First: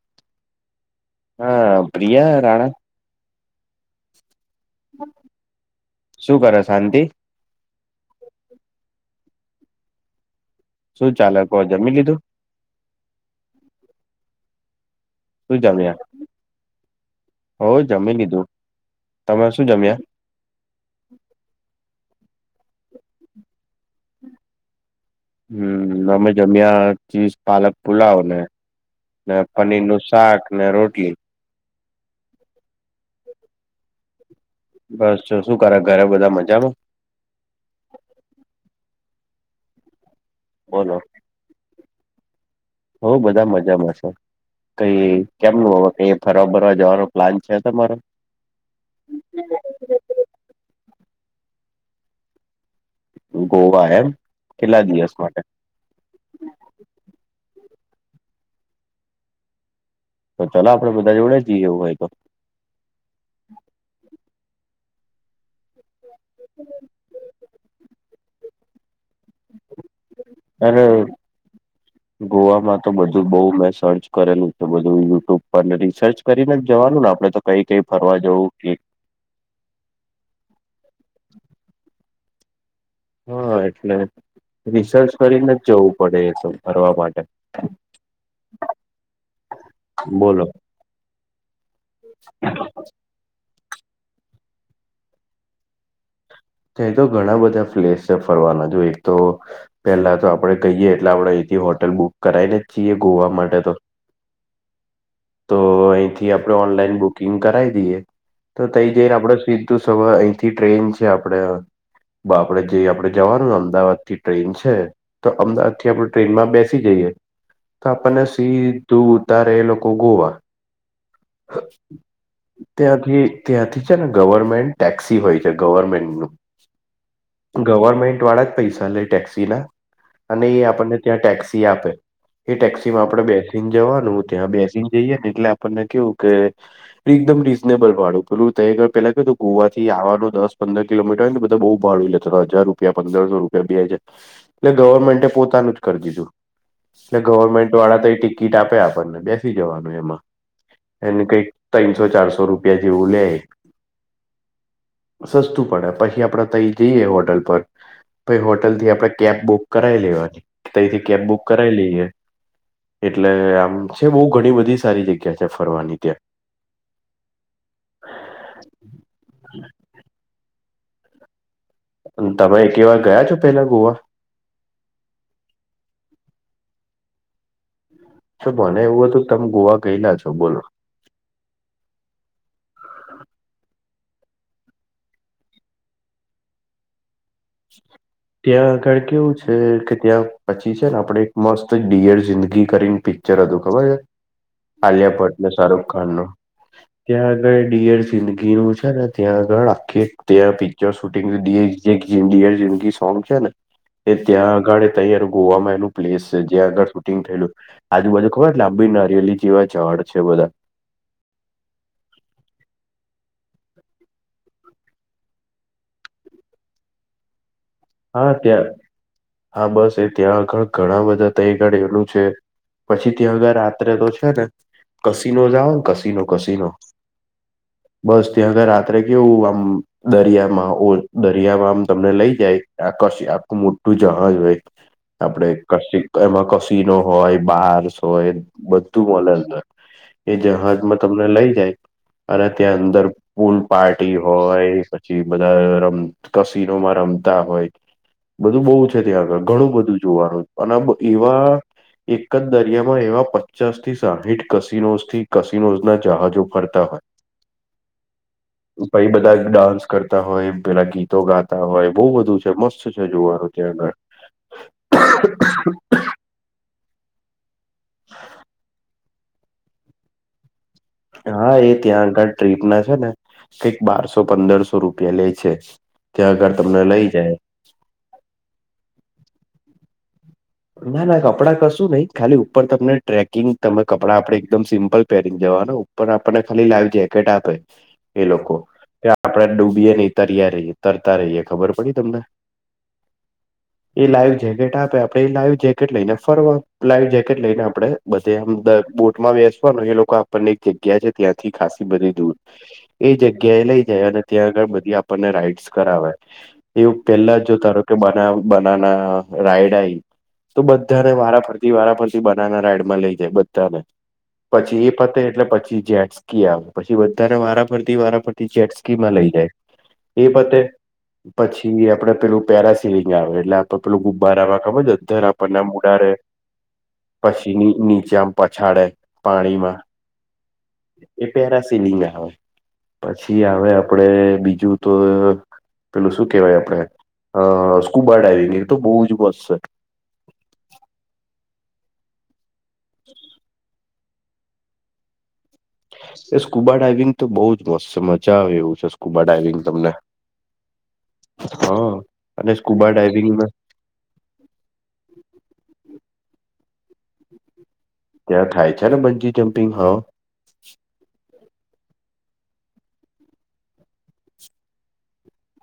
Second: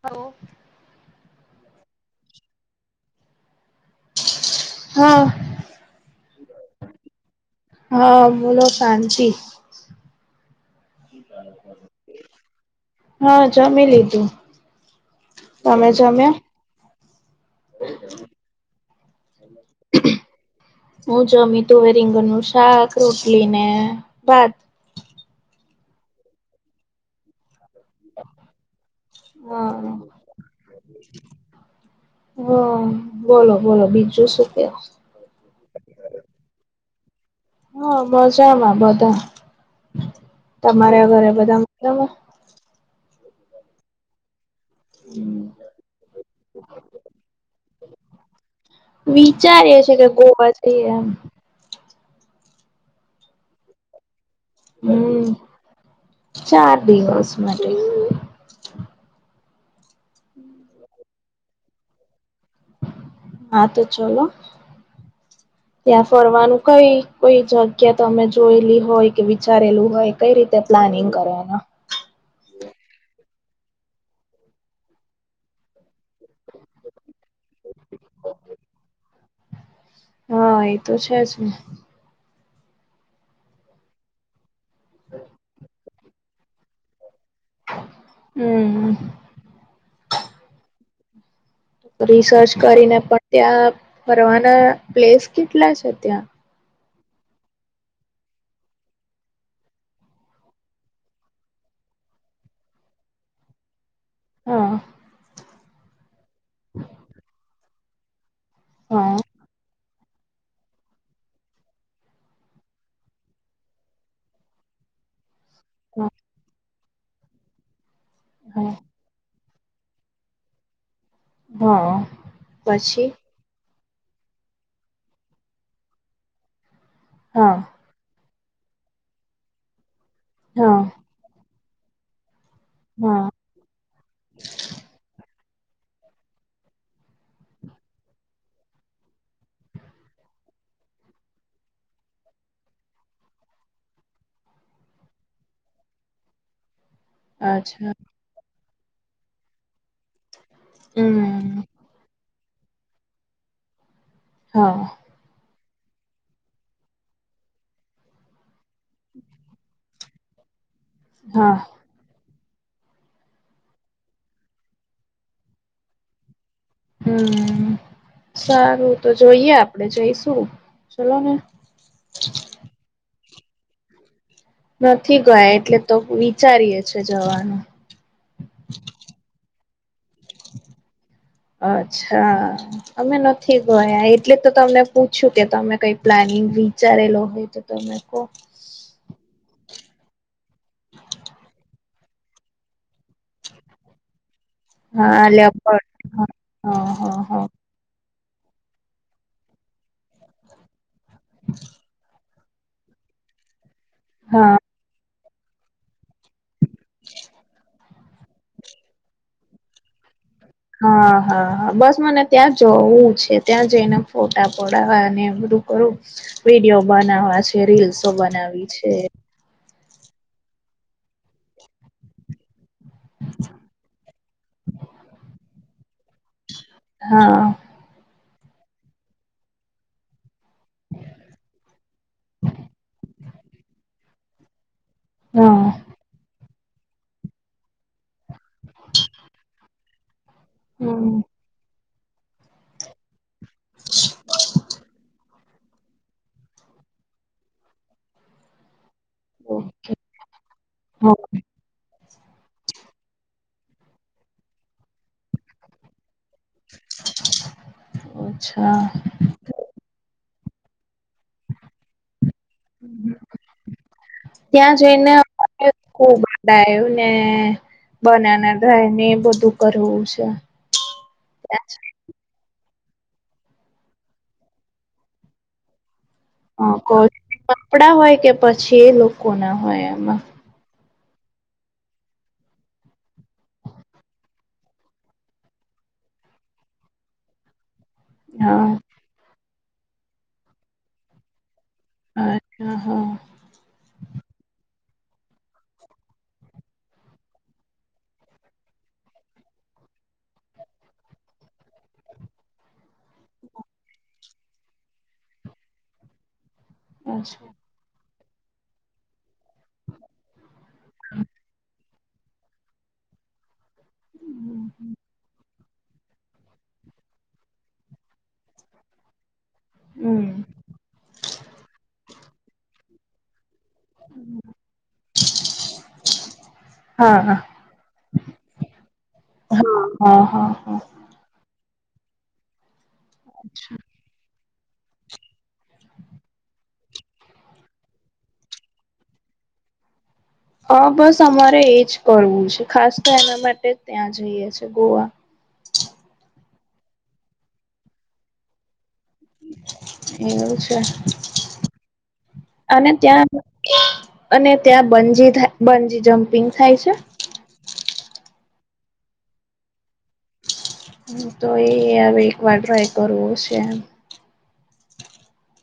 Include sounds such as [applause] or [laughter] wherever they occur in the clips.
હ [unintelligible] હા પ્રિયા રાણા હા શું કરે શાંતિ હા બોલો શાંતિ શું ચાલે કોઈ જમી લીધું. હા જામી લીધું તમે જમ્યા હો જમી લીધું તમે શું જમ્યા હું જમી તો રીંગણનું શાક રોટલી ને ભાત હમ અમે જમ્યા ચીઝ પાલક પુલાવ ને ને હા પનીર ને શાક ને રોટી હા બોલો બોલો બીજું શું કે બસ જો શું કરે ઘરે બધા મજામાં હા મજામાં બધા બોલો તમારા ઘરે બધા મજા મા હોઉ બધા મજામાં છે કઈ કેમનું હવે કઈ ફરવા ભરવા જવાનો પ્લાન છે તમારો વિચારી છે કે ગોવા જઈએ એમ ગોવા એમ કેટલા દિવસ હમ માટે ચાર દિવસ માટે તો ચાલ આપણે બધા જોડે જઈએ એવું હોય તો હા તો ચલો [inaudible] ત્યાં ફરવાનું કઈ કોઈ જગ્યા તમે જોયેલી હોય કે વિચારેલું હોય કઈ રીતે અને પ્લાનિંગ કરવાનુ [inaudible] ગોવામાં તો બધું બહુ મેં સર્ચ કરેલું છે બધું યુટ્યુબ પર ને રિસર્ચ કરીને જવાનું ને આપણે તો કઈ કઈ ફરવા જવું હા એ તો છે જ ને હા એટલે રિસર્ચ કરીને જ જવું પડે એ તો કરવાવા માટે હમ બોલોલો રિસર્ચ કરીને પણ ત્યાં ફરવાના પ્લેસ કેટલા છે ત્યાં ત્યાં તો ઘણા બધા પ્લેસ છે ફરવાના જો એક તો પેલા તો આપડે કહીએ એટલે આપણેે અહીથી હોટલ બુક કરાઈને જ છીએ ગોવા માટે તો હા તો અહીંથી આપણેે ઓનલાઈન બુકિંગ કરાવી દઈએ તો થઈ હા જઈને આપડ તો સવા અહીંથી ટ્રેન છે આપ આપડ બા આપડે જેઈ આપડણે જવાનું અમદાવાદ થી ટ્રેન છે તો અમદાવાદ થી આપડું હા ટ્રેનમાં બેસી જઈએ તો આપણને સી તું તારે એ લોકો ગોવા હા હા પછી ત્યાંથી ત્યાંથી છે ને ગવર્મેન્ટ ટેક્સી હોય છે ગવર્મેન્ટ હા ગવર્મેન્ટ વાળા જ પૈસા લે ટેક્સી ના અને એ હા આપણને ત્યાં ટેક્સી આપે એ ટેક્સી માં હા આપડ બેસીને જવાનું ત્યાં બેસીને જઈએ ને એટલે આપણને કેવું કે એકદમ રીઝનેબલ વાળું પેલું તર પેલા ક ગોવાથી આવવાનું દસ પંદર કિલોમીટર ને બધ બુ ભાું લે હજાર રૂપ પંદરસો રૂપિયા બેાય છે. એટલે ગવર્મેન્ટ પોતાનું જ કરી દીધું એટલે ગવર્મેન્ટ અચ્છા વાળા તો એ ટિકિટ આપે આપણને બેસી જવાનું એમાં એને કઈક હમ ત્રનસો ચારસો રૂપિયા જેવું લે હા. સસ્તું પડે પછી આપડે તઈ જઈએ હોટલ પર પ હોટલ થી આપડે કેબ બુક કરાવી લેવાની તથી કેબ બુક હા કરાવાઈ લઈએ. એટલે આમ છે બહ ઘણી બધી સારી જગ્યા છે ફરવાની ત્યાં હમ. સારું તો જોઈએ આપડે જઈ શું ચલો ને તમે એક એવાર ગયા છો પેલા ગોવા નથી ગયા એટલે તો વિચારીએે છે જવાનું શ ભોને એવું હતું તમે ગોવા ગયેલા છો બોલો. અચ્છા અમે નથી ગયા એટલે તો તમને પૂછ્યું કે તમે કઈ પ્લાનિંગ વિચારેલો હોય. તો તમે કહો ત્યાં આગડ કેવું છે કે ત્યાં પછી છે ને આપડે એક મસ્ત ડિયર જિંદગી કરીને પિક્ચર હતું ખબર છે. હા આલિયાપટને લેપડ શહરૂખ ત્યાં હા હા હા આગળ ડિયર સિંદગી નું છે ને ત્યાં આગળ આખી ત્યાં પી જો શૂટિંગની સોંગ છે ને એ ત્યાં હા અગાડે તંયાર ગોવામાં એનું પ્લેસ છે જ્યાં આગળ શૂટિંગ થયેલું આજુબાુ ખબર લાંબી નરિયલી જેવા ઝડ છે બધા હા હા હા બસ મને ત્યાં જવું છે ત્યાં જઈને ફોટા પડાવવા અને બધું કરું વિડીિયો બનાવા છે રીલ્સ હા ત્યાં હા બસ એ ત્યાં આગળ ઘણા બધા તય ગડી એલું છે. પછી ત્યાં અગર રાત્રે તો છે ને કસીનો જઓ ને કસીનો કસીનો. હા. બસ ત્યાંગ રાત્રે કેવું આમ દરિયા ઓ દરિયામાંમ તમને લઈ જાય આકાશી આખું મોટું જહાજ હોય. આપડ હા કશ એમાં કશિનો હોય બાર્સ હોય બધું મળેલ એ જહાજમાં હમ તમને લઈ જાય અને ત્યાં અંદર પૂલ પાર્ટી હોય પછી બધા રમ કસીનોમાં રમતા હોય. બધું બહુ છે ત્યાં આગળ ઘણું ઓકે બધું જોવાનું અને હ એવા એક જ દરિયામાં એવા પચાસ થી સાહીઠ કસિનો થી કસિનોઝ ના જહાજો ફરતા હોય અચ્છા ભાઈ બધા ડાન્સ કરતા હોય પેલા ગીતો ગાતા હોય બહુ બધું છે મસ્ત છે જોવાનું ત્યાંગ ખૂબડા આવું ને બનાના ધાય ને એ બધું કરવું છે. હા એ ત્યાં આગળ ટ્રીપ ના છે ને કઈક બારસો પંદરસો રૂપિયા લે છે. ત્યાં આગર અ તમને લઈ કોટન જાય. કપડા હોય કે પછી એ લોકો ના હોય એમાં ના ના કપડાં કશું નહિ ખાલી ઉપર તમને ટ્રેકિંગ તમે કપડાં આપણેે એકદમ સિમ્પલ પહેરી જવાનુ પણ આપણને ખાલી લાવ જેકેટ આપે. એ લોકો હા કે આપડે ડૂબીએે નહી તર્યા રેય તરતા રેય ખબર પડી તમને અચ્છા હા એ લાઈવ જેકેટ આપે આપને લાઈવ જેકેટ લઈને ફરવા લાઈવ જેકેટ લઈને આપડે બધે આમ અંદર બોટ માં બેસવાનું એ લોકો પણ એક જગ્યા છે ત્યાંથી ખાાસસી બધી દૂર એ જગ્યા એ લઈ જાય અને ત્યાં આગળ બધી આપણને રાઈડસ કરાવે એવું પેલા અચ્છા જો તારો કે બના બનાના રાયડા તો બધાને વારાફરતી વારાફરતી બનાવના રાઈડમાં લઈ જાય બધાને પછી એ ફતે એટલે પછી જે. ક આવે પછી બધાને વારાફરતી વારા ફરતી જેેટ સ્કી માં લઈ જાય. એ હમ પતે પછી આપડે પેલું પેરા સિલિંગ આવે એટલે પેલું ગુબ્બારાવા ખબર છે અધર આપણને ઉડાડે હા હા પછીની નીચેમ પછાડે પાણીમાં હા હા હા એ પેરાસિલિંગ આવે પછી આવે આપડે બીજું તો પેલું શું કેહેવાય આપણેે અ સ્કૂબા ડાઈવિંગ એ તો બહુ જ મસ્ત છે. હા બસ અમારે એજ કરવું છે ખાસ તો એના માટે જ ત્યાં જઈએ છે ગોવા એ સ્કૂબા ડાઈવિંગ તો બહુ જ મસ્ત મજા આવે એવું છે. સ્કુબા ડાઈવિંગ તમને એવું છે હ અને સ્કુબા ડાઈવિંગમાં અને ત્યાં બંજી થાય બંજી જમ્પિંગ થાય છે? ત્યાં થાાય છે ને બજી જમ્પિંગ હા હ તો એ હવે એક વાર ટ્રાય કરવો છે.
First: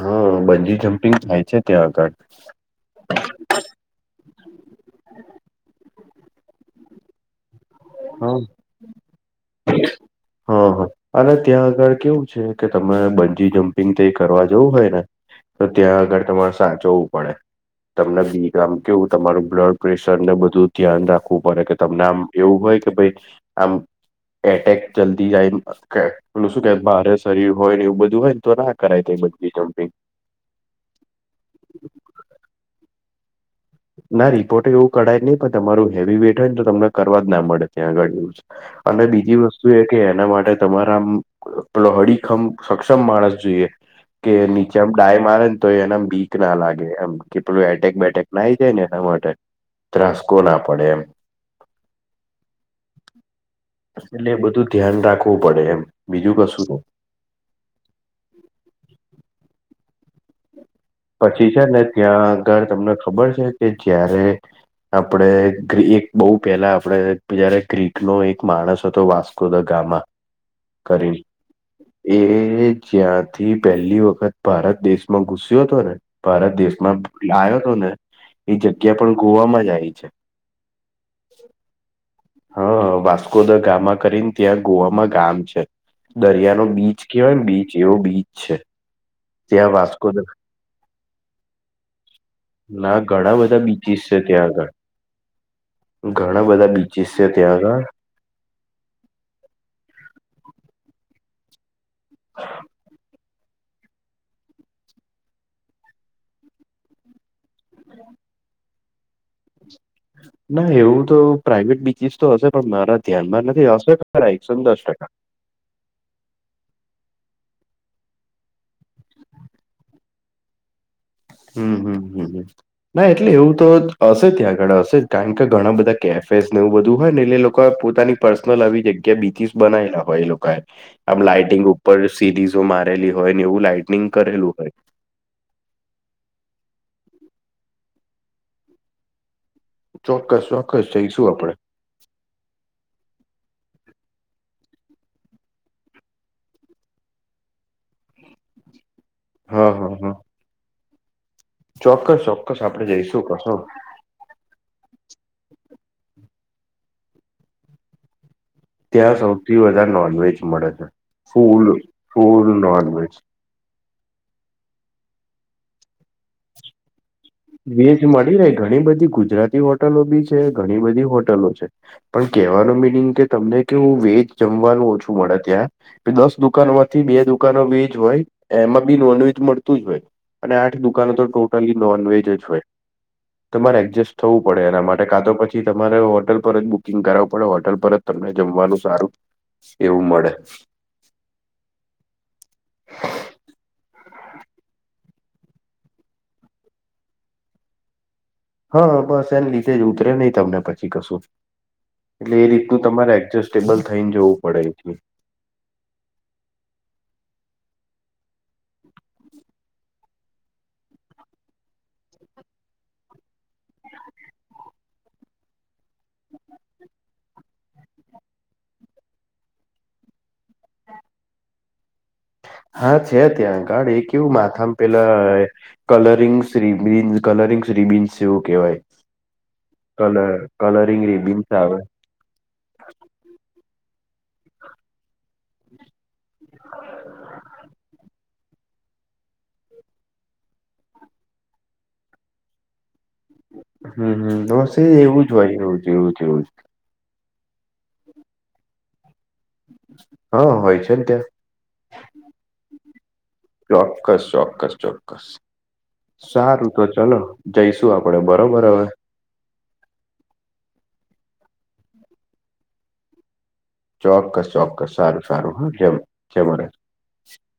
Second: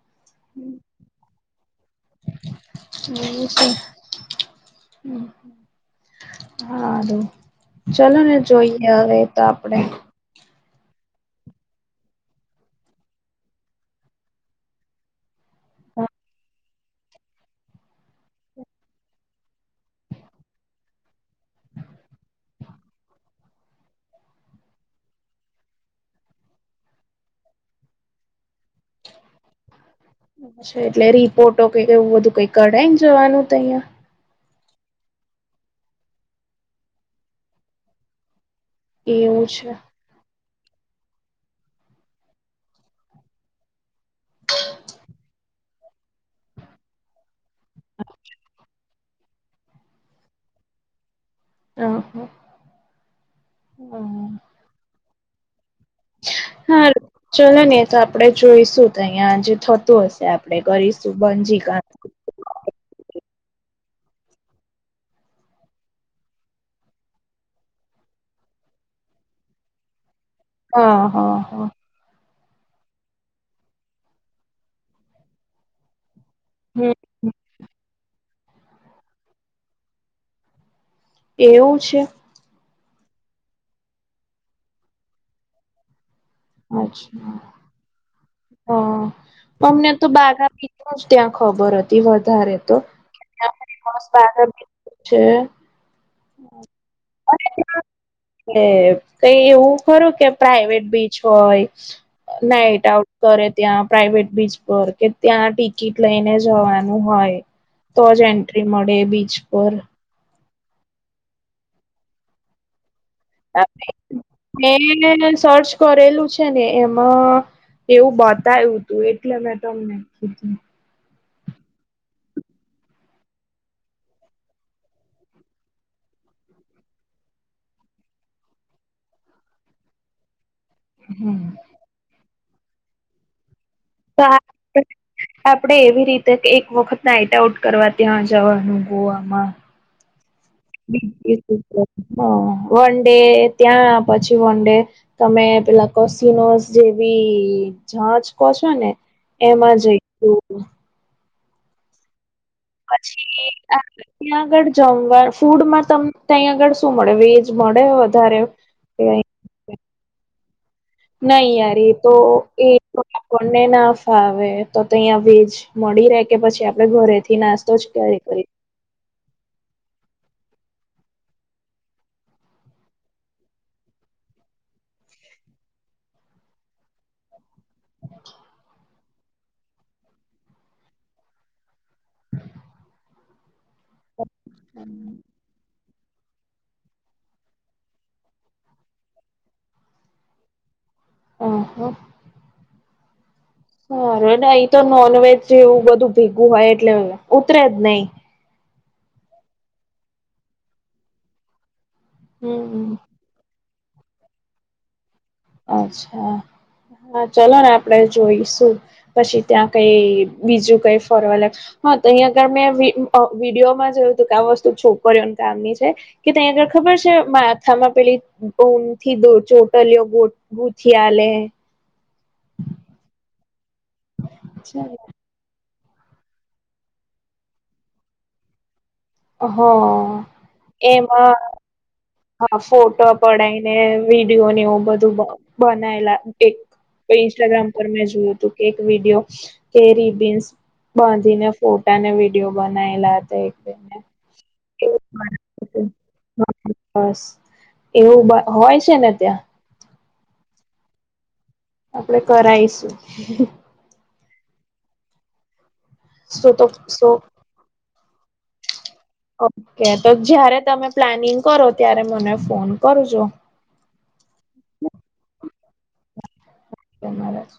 હા બંજી જમ્પિંગ થાય છે ત્યાં આગળ હમ્મ [inaudible] હારું ચલો ને હા જોઈએ હવે તો આપડે હા હા. અને ત્યાં આગળ કેવું છે કે તમે બંજી જમ્પિંગ તે એ કરવા જવું હોય ને તો ત્યાં આગળ તમારે સાચવું પડે. તમને બી આમ કેવું તમારું બ્લડ પ્રેશર ને બધું ધ્યાન રાખવું પડે કે તમને આમ એવું હોય કે ભાઈ આમ એટેક જલ્દી જાય કે પેલું શું કે ભારે શરીર હોય ને એવું બધું હોય ને તો ના કરાય બંજી જમ્પિંગ છે એટલે રિપોર્ટો કઈ એવું બધું કઈ કઢાયને જવાનું તો અહિયા ના રિપોર્ટ એવું કઢાય જ નહી પણ તમારું હેવી વેટ હોય ને તો તમને કરવા જ ના મળડે ત્યાં આગળ એવું છે. અને બીજી એવું વસ્તુ છે હા એ કે એના માટે તમારા આમ પેલો અડીખમ સક્ષમ માણસ જોઈએ. કે નીચેમ ડાય મારે ને તો એના બીક ના લાગે એમ કે પેલું એટેક બેટેક નાઈ જાય ને એના માટે ત્રાસ કો ના પડે એમ આમ એટલે એ બધું ધ્યાન રાખવું પડે એમ બીજું કશું નહી. હા ચલો ને તો આપડે જોઈશું તો અહિયાં જે થતું હશે આપડે કરીશું પછી છે બંજીકા ને ત્યાં આગળ તમને ખબર છે કે જયારે આપણે એક બહુ પેલા આપડે જયારે ગ્રીક નો એક માણસ હતો વાસ્ કોદ ગામાં હા કરીને હા હા એ જ્યાંથી પહેલી વખત ભારત દેશમાં ઘુસ્યો હતો ને ભારત હમ દેશમાં આયો હતો ને એ જગ્યા પણ ગોવામાં જ આવી છે. એવું છે હા વાસ્કો દ ગામાં કરીને ત્યાં ગોવામાં ગામ છે. દરિયાનો બીચ અચ્છા કેવાયને બીચ એવો બીચ છે. હા ત્યાં અમને તો વાસ્કો દ બાગા બીચ નુંજ ત્યાં ખબર હતી વધારે તો ના ઘણા બધા બીચીસ છે ત્યાં આગળ [unintelligible] છે ઘણા બધા બીચીસ છે ત્યાં આગળ એ કઈ એવું ખરું કે પ્રાઈવેટ બીચ હોય નાઈટ આઉટ કરે ત્યાં પ્રાાઈવેટ બીચ પર કે ત્યાં ટિકિટ લઈને જવાનું હોય તો જ એન્ટ્રી મળે બીચ પર. ના એવું તો પ્રાાઈવેટ બીચિસ તો હશે પણ મારા ધ્યાનમાં નથી હશે ખરા એકસો ને દસ ટકા [unintelligible] કરેલું છે ને એમાં એવું બતાયું તું એટલે મેં તમને કીધું હમ્મ હમ્મ હમ્મ ના એટલે એવું તો હશે ત્યાં આગળ હશે કારણ કે ઘણા બધા કેફેસ ને એવું બધું હોય ને એટલે લોકો પોતાની પર્સનલ આવી જગ્યા બીચસ બનાયલા હોય એ લોકો આમ હમ લાઈઇટિંગ ઉપર સીરીઝો મારેલી હોય ને એવું લાાઈટ તો આપડે એવી રીતે એક વખત નાઈટ આઉટ કરવા ત્યાં જવાનું ગોવામાં ચોક્કસ છ વન ડે ત્યાં પછી વન ડે તમે પેલા કોસિનો જેવી જંચ કહ છો ને હા એમાં જય હા હા ચોક્કસ ચોક્કસ આપડે જઈશું પછી કશું આ ત્યાં આગળ જમવા ફૂડમાં તમને ત્યાં આગળ શું મળે વેજ મળે વધારે ત્યાં સૌથી વધારે નોનવેજ મળે છે નહીં ફૂલ યાર એ તો ફૂલ એ નોનવેજ કોને ના ફાવે તો અહીંયા વેજ મળી રહે કે પછી આપડે ઘરેથી નાસ્તો જ વીજ ક્યારે મળી કરી રહે ઘણી બધી ગુજરાતી હોટલો બી છે ઘણી બધી હોટલો છે પણ કેહેવાનું મિનિંગ કે તમને કેવું વેજ જમવાનું ઓછું મળે ત્યાં દસ દુકાનો થી બે દુકાનો વેજ હોય એમાં બી નોન વજ મળતું જ હોય અને આઠ દુકાનો તો ટોટલી નોનવેજ તમારે એડજસ્ટ થવું પડે એના માટે કા તો પછી થી તમારે હોટલ પર જ બુકિંગ કરાવવું પડે હોટલ પર જ તમને જમવાનું સારું એવું મળે આહા સાર ને અહી તો નોનવેજ જેવું બધું ભેગું હોય એટલે ઉતરે જ નહી હા બસ એને લીધે જ ઉતરે નહીિ તમને પછી કશું એટલે એ રીતનુંું હમ તમારે એડજસ્ટ સ્ટેબલ થઈને જવું પડે એથી અચ્છા હા ચલો ને આપણેે જોઈશું પછી ત્યાં કઈ બીજું કઈ ફરવાલગ હા તો અહીંયા આગળ મેં વિડીયોમાં જોયું હતું કે આ વસ્તુ છોકરીઓને કામની છે કે ત્યાં આગળ ખબર છે માથામાં પેલી ન થી ચોટલીયો ગોટ ભૂથિયાલે હા છે ત્યાં આગળ એ કેવું માથામાં પેલા કલરિંગસ્રીબિન્ કલરિંગ્સ ર્રીબિન્સ જેવું કહેવાય હ કલર કલરિંગ ર એમાં બિનસા આવે હા ફોટો પડીને વિડીિયોને એવું બધું બનાયલા એક ઇન્સ્ટાગ્રામ પર મેં જોયું હતું કે વિડીિયો કેરી બીન્સ બાંધીને ફોટાને વિડીિયો બનાયલા હતા બેને હમ હમ બસ એ એવું જ હોય એવું એવું જ એવું જ હા, બસ એવું હોય છે ને ત્યાં હા હોય છે ને ત્યાં આપડે કરાઈશું ચોક્કસ ચોક્કસ ચોક્કસ સો સારું તો સો ચલો જઈશું આપડે બરોબર હવે ઓકે તો જયારે તમે પ્લાનિંગ કરો ત્યારે મને ફોન કરજો ચોક્કસ ચોક્કસ સારું સારું હા જેમ જે મળે ધવાદ